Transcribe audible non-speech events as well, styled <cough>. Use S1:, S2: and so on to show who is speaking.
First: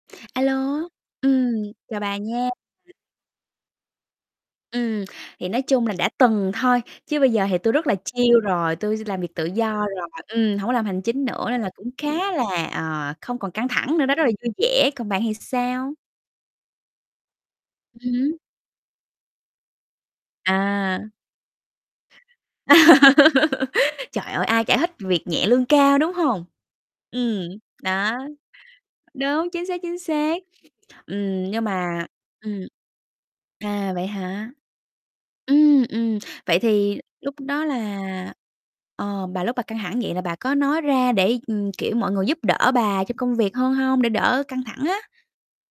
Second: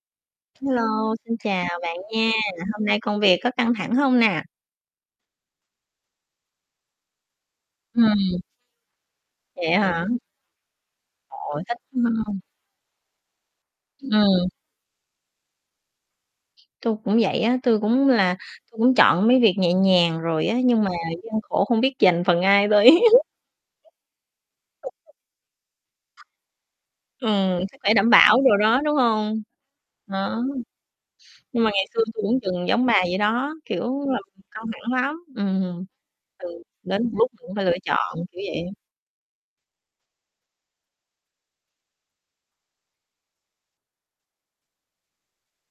S1: A lô,
S2: Hello, xin chào
S1: ừm,
S2: bạn
S1: chào bà
S2: nha!
S1: nha.
S2: Hôm nay công việc có căng thẳng hông nè?
S1: Ừm, thì nói chung là đã từng thôi, chứ bây giờ thì tôi rất là chill
S2: Ừm.
S1: rồi. Tui s làm việc tự
S2: Vậy
S1: do
S2: á hả?
S1: rồi, ừm, hổng có làm hành chính
S2: Ồ,
S1: nữa nên
S2: ôi,
S1: là
S2: thích
S1: cũng khá
S2: ha!
S1: là, ờ, không còn căng thẳng nữa đó, rất là
S2: Ừm.
S1: vui vẻ. Còn bạn thì sao?
S2: Tôi cũng vậy á, tôi cũng
S1: Ừm
S2: là
S1: hứm.
S2: tôi cũng chọn mấy việc nhẹ nhàng rồi á, nhưng mà
S1: À.
S2: gian khổ không biết dành phần ai
S1: <laughs>
S2: đây?
S1: Trời ơi, ai chả thích
S2: <laughs>
S1: việc nhẹ lương cao, đúng hông? Ừm,
S2: Ừm, sức khỏe đảm
S1: đó.
S2: bảo đồ đó, đúng hông?
S1: Đúng, chính xác, chính xác.
S2: Đó.
S1: Ừm,
S2: Nhưng
S1: nhưng
S2: mà ngày xưa
S1: mà
S2: tôi cũng
S1: ừm.
S2: từng giống bà vậy đó,
S1: À,
S2: kiểu,
S1: vậy
S2: làm
S1: hả?
S2: căng thẳng lắm,
S1: Ừm,
S2: ừm.
S1: ừm, vậy
S2: Ừ,
S1: thì
S2: đến một lúc
S1: lúc
S2: cũng
S1: đó
S2: phải lựa chọn,
S1: là
S2: kiểu vậy.
S1: ờ, bà lúc bà căng thẳng vậy là bà có nói ra để, ừm, kiểu, mọi người giúp đỡ bà trong công việc hơn hông? Để đỡ căng thẳng á?